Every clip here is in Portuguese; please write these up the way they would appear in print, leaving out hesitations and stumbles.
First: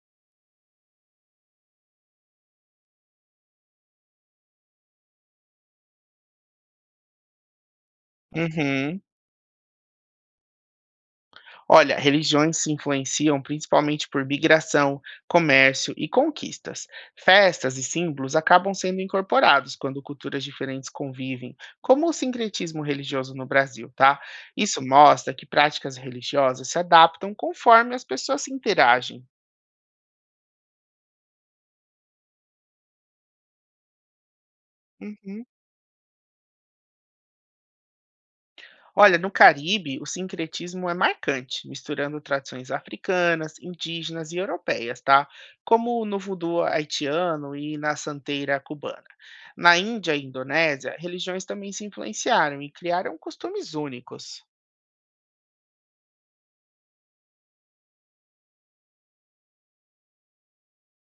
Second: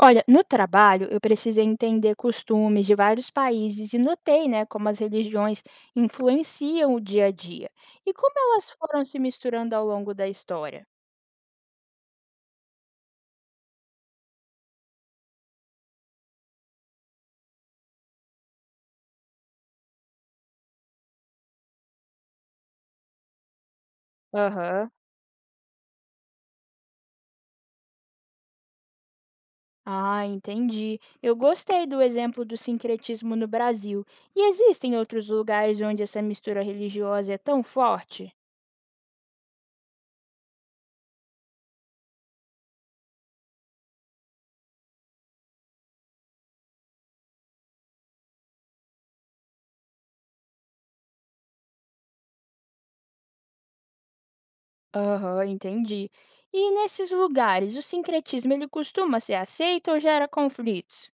Olha, no trabalho eu precisei entender costumes de vários países e notei, né, como as religiões influenciam o dia a dia e como elas Uhum. foram se misturando ao longo da história. Olha, religiões se influenciam principalmente por migração, comércio e conquistas. Festas e símbolos acabam sendo incorporados quando culturas diferentes convivem, como o sincretismo religioso no Brasil, tá? Isso Aham. mostra que práticas religiosas se adaptam conforme as pessoas se interagem. Ah, entendi. Eu gostei do exemplo do sincretismo no Brasil. E existem outros Uhum. lugares onde essa mistura religiosa é tão forte? Olha, no Caribe, o sincretismo é marcante, misturando tradições africanas, indígenas e europeias, tá? Como no vodu haitiano e na santeira cubana. Na Índia e Indonésia, religiões também se influenciaram e criaram costumes únicos. Aham, entendi. E nesses lugares, o sincretismo ele costuma ser aceito ou gera conflitos?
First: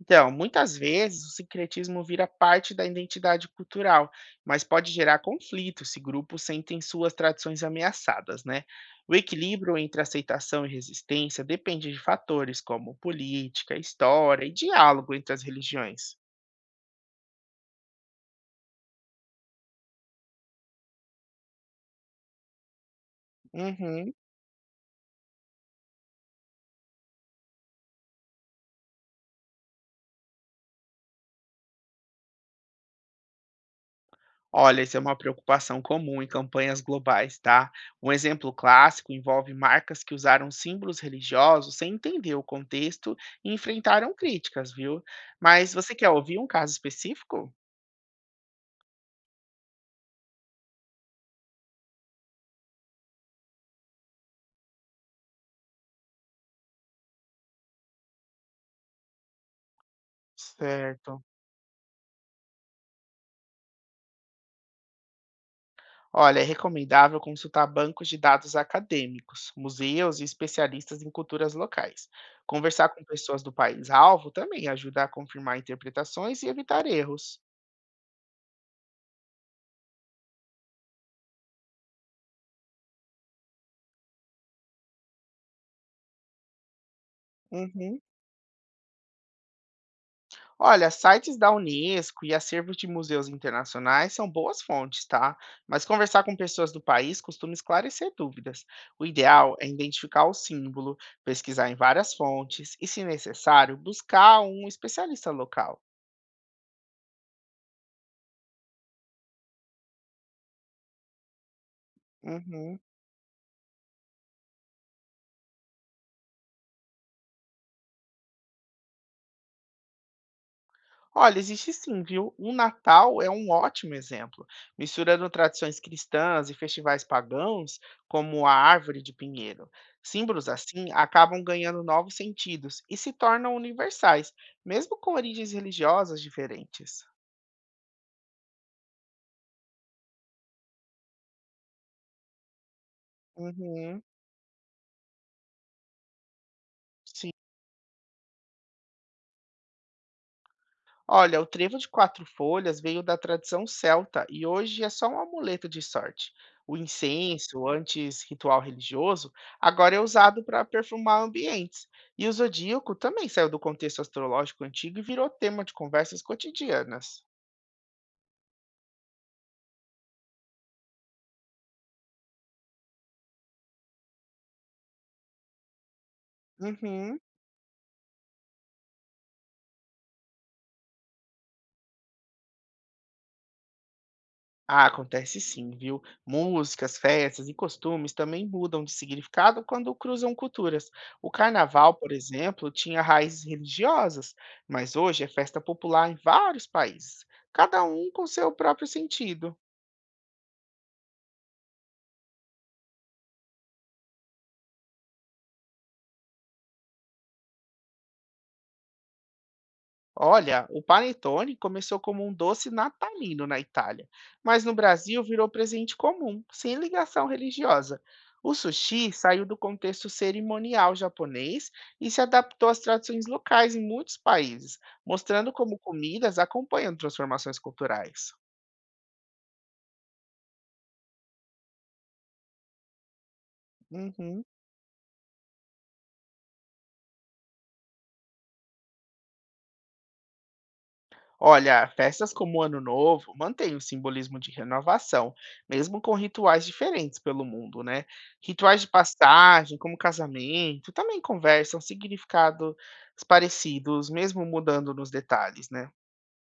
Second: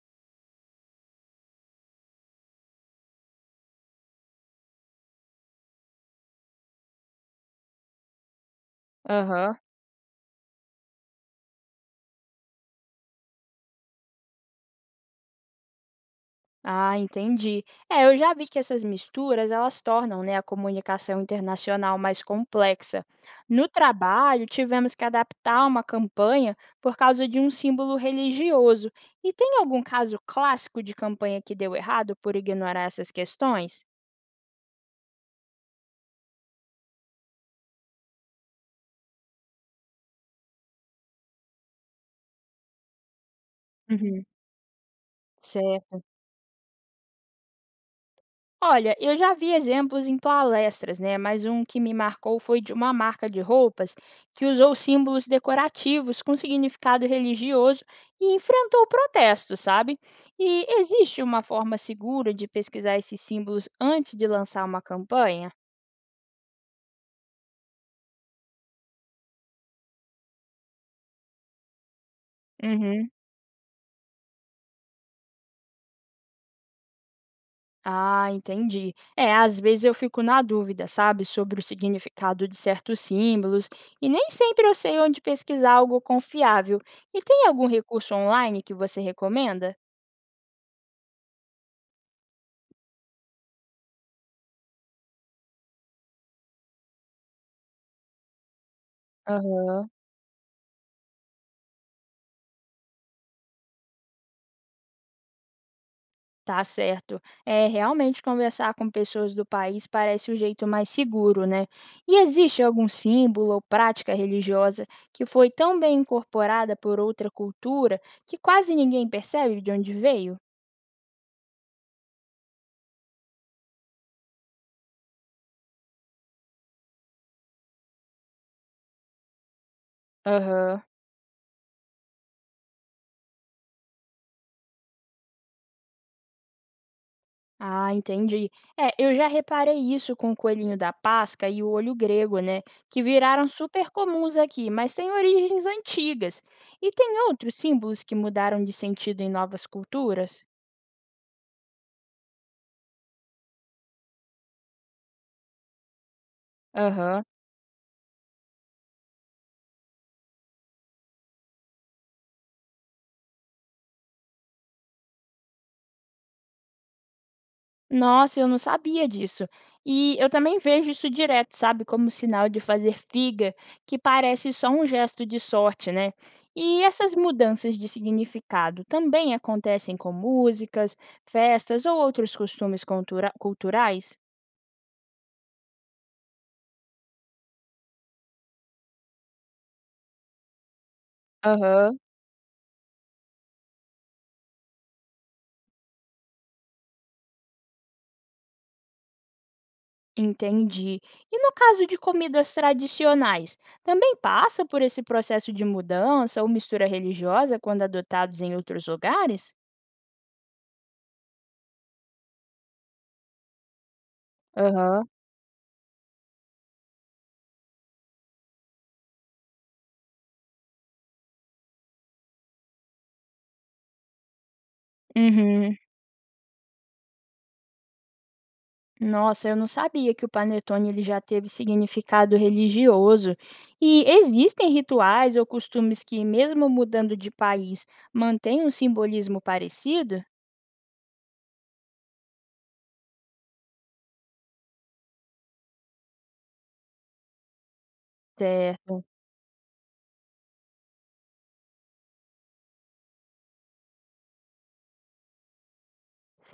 Então, muitas vezes o sincretismo vira parte da identidade cultural, mas pode gerar conflito se grupos sentem suas tradições ameaçadas, né? O Aham. equilíbrio entre aceitação e resistência depende de fatores como política, história e diálogo entre as religiões. Ah, entendi. É, eu já vi que essas misturas, elas tornam, né, a comunicação internacional mais complexa. No Uhum. trabalho, tivemos que adaptar uma campanha por causa de um símbolo religioso. E tem algum caso clássico de campanha que deu errado por ignorar essas questões? Olha, isso é uma preocupação comum em campanhas globais, tá? Um exemplo clássico envolve marcas que usaram símbolos religiosos sem entender o contexto e enfrentaram Uhum. críticas, viu? Mas você Certo. quer ouvir um caso específico? Olha, eu já vi exemplos em palestras, né? Mas um que me marcou foi de uma marca de roupas que usou símbolos decorativos com significado religioso e enfrentou protestos, sabe? E existe Certo. uma forma segura de pesquisar esses símbolos antes de lançar uma campanha? Olha, é recomendável consultar bancos de dados acadêmicos, museus e especialistas em culturas locais. Conversar com Uhum. pessoas do país-alvo também ajuda a confirmar interpretações e evitar erros. Ah, entendi. É, às vezes eu fico na dúvida, sabe, sobre o significado de certos símbolos, e nem sempre eu sei onde pesquisar algo confiável. E tem algum Uhum. recurso online que você recomenda? Olha, sites da Unesco e acervos de museus internacionais são boas fontes, tá? Mas conversar com pessoas do país costuma esclarecer dúvidas. O ideal é Aham, identificar o símbolo, pesquisar em várias fontes e, se necessário, buscar um especialista local. tá certo. É, realmente conversar com pessoas do país parece o jeito mais seguro, né? E existe Uhum. algum símbolo ou prática religiosa que foi tão bem incorporada por outra cultura que quase ninguém percebe de onde veio? Olha, existe sim, viu? O Natal é um ótimo exemplo, misturando tradições cristãs e festivais pagãos, como a árvore de pinheiro. Símbolos Aham. assim acabam ganhando novos sentidos e se tornam universais, mesmo com origens religiosas diferentes. Ah, entendi. É, eu já reparei isso com o coelhinho da Páscoa e o olho grego, né? Que viraram super Uhum, comuns aqui, mas têm origens antigas. E tem sim. outros símbolos que mudaram de sentido em novas culturas? Olha, o trevo de 4 folhas veio da tradição celta e hoje é só um amuleto de sorte. O Aham. incenso, antes ritual religioso, agora é usado para perfumar ambientes. E o zodíaco também saiu do contexto astrológico antigo e virou tema de conversas cotidianas. Nossa, eu não sabia disso. E eu também vejo isso direto, sabe? Como sinal de fazer figa, que parece só um gesto de sorte, né? E essas Uhum. mudanças de significado também acontecem com músicas, festas ou outros costumes culturais? Ah, acontece sim, viu? Músicas, festas e costumes também mudam de significado quando cruzam culturas. O carnaval, Aham. por exemplo, tinha raízes religiosas, mas hoje é festa popular em vários países, cada um com seu próprio sentido. Entendi. E no caso de comidas tradicionais, também passa por esse processo de mudança ou mistura religiosa quando adotados em outros lugares? Olha, o panetone começou como um doce natalino na Itália, mas no Aham. Brasil virou presente comum, sem ligação religiosa. O sushi saiu do contexto cerimonial japonês e se adaptou às tradições locais em muitos países, mostrando Uhum. como comidas acompanham transformações culturais. Nossa, eu não sabia que o panetone ele já teve significado religioso. E Uhum. existem rituais ou costumes que, mesmo mudando de país, mantêm um simbolismo parecido? Olha, festas como o Ano Novo mantêm o simbolismo de renovação, mesmo com rituais diferentes pelo mundo, né? Rituais de Certo, passagem, como casamento, também conversam significados parecidos, mesmo mudando nos detalhes, né?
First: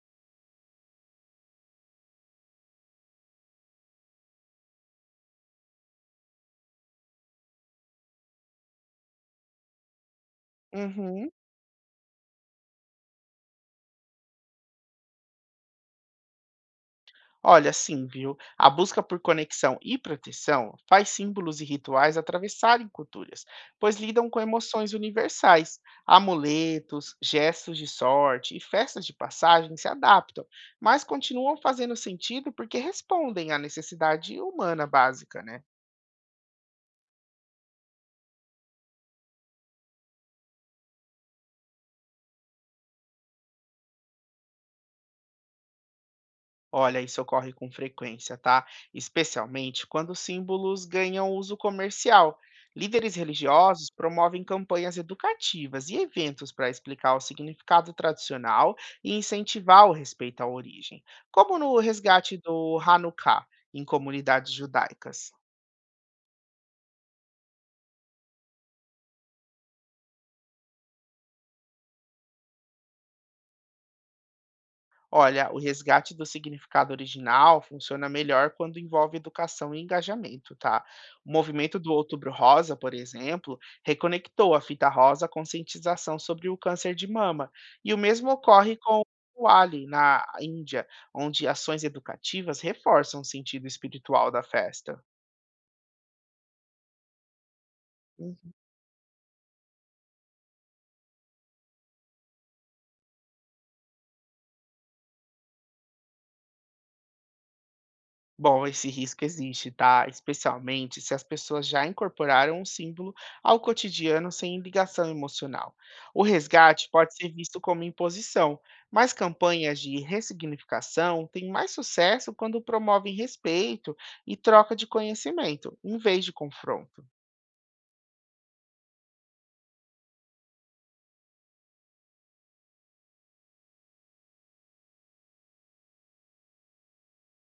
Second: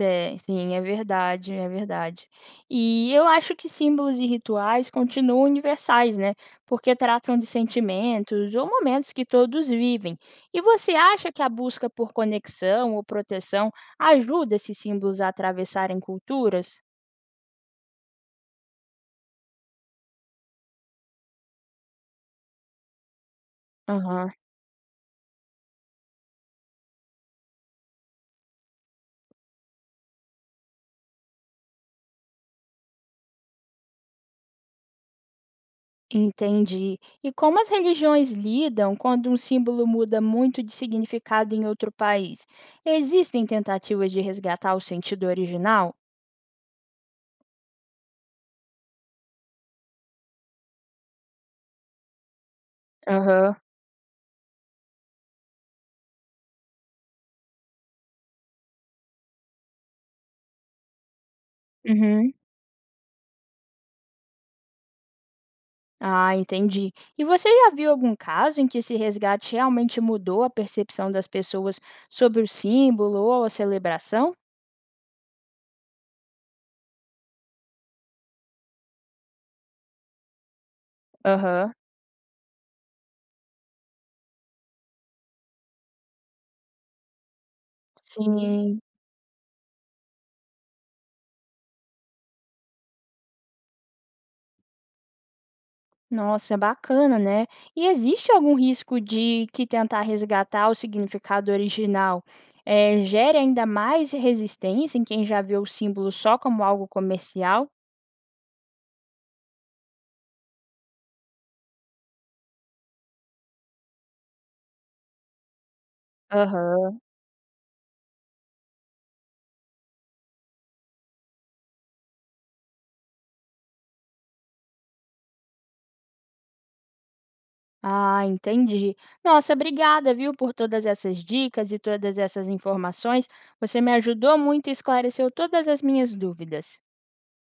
é, sim, é verdade, é verdade. E eu acho que símbolos e rituais continuam universais, né? Porque tratam de sentimentos ou momentos que todos vivem. E você Uhum. acha que a busca por conexão ou proteção ajuda esses símbolos a atravessarem culturas? Olha, sim, viu? A busca por conexão e proteção faz símbolos e rituais atravessarem culturas, pois lidam Aham. com emoções universais. Amuletos, gestos de sorte e festas de passagem se adaptam, mas continuam fazendo sentido porque respondem à necessidade humana básica, né? Entendi. E como as religiões lidam quando um símbolo muda muito de significado em outro país? Existem tentativas de resgatar o sentido original? Olha, isso ocorre com frequência, tá? Especialmente quando símbolos ganham uso comercial. Líderes Aham. religiosos promovem campanhas educativas e eventos para explicar o significado tradicional e incentivar o respeito à origem, como no Uhum. resgate do Hanukkah em comunidades judaicas. Ah, entendi. E você já viu algum caso em que esse resgate realmente mudou a percepção das pessoas sobre o símbolo ou a celebração? Olha, o resgate do significado original funciona melhor quando envolve educação e engajamento, tá? O Aham. movimento do Outubro Rosa, por exemplo, reconectou a fita rosa à conscientização sobre o câncer de mama. E o mesmo ocorre Sim. com o Ali, na Índia, onde ações educativas reforçam o sentido espiritual da festa. Nossa, é bacana, né? E existe algum risco de que tentar resgatar o significado original gere ainda mais resistência em quem já vê o símbolo só como algo comercial? Bom, esse risco existe, tá? Especialmente se as pessoas já incorporaram um símbolo ao cotidiano sem ligação emocional. O resgate Aham. pode ser visto como imposição, mas campanhas de ressignificação têm mais sucesso quando promovem respeito e troca de conhecimento, em vez de confronto. Ah, entendi. Nossa, obrigada, viu, por todas essas dicas e todas essas informações. Você me ajudou muito e esclareceu todas as minhas dúvidas.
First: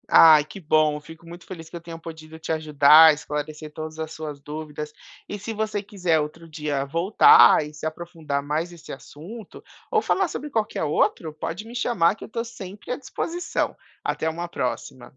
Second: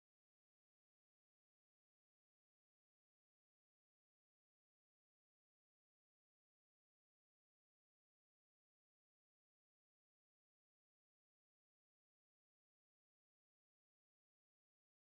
Ai, que bom. Fico muito feliz que eu tenha podido te ajudar, esclarecer todas as suas dúvidas. E se você quiser outro dia voltar e se aprofundar mais nesse assunto, ou falar sobre qualquer outro, pode me chamar que eu estou sempre à disposição. Até uma próxima.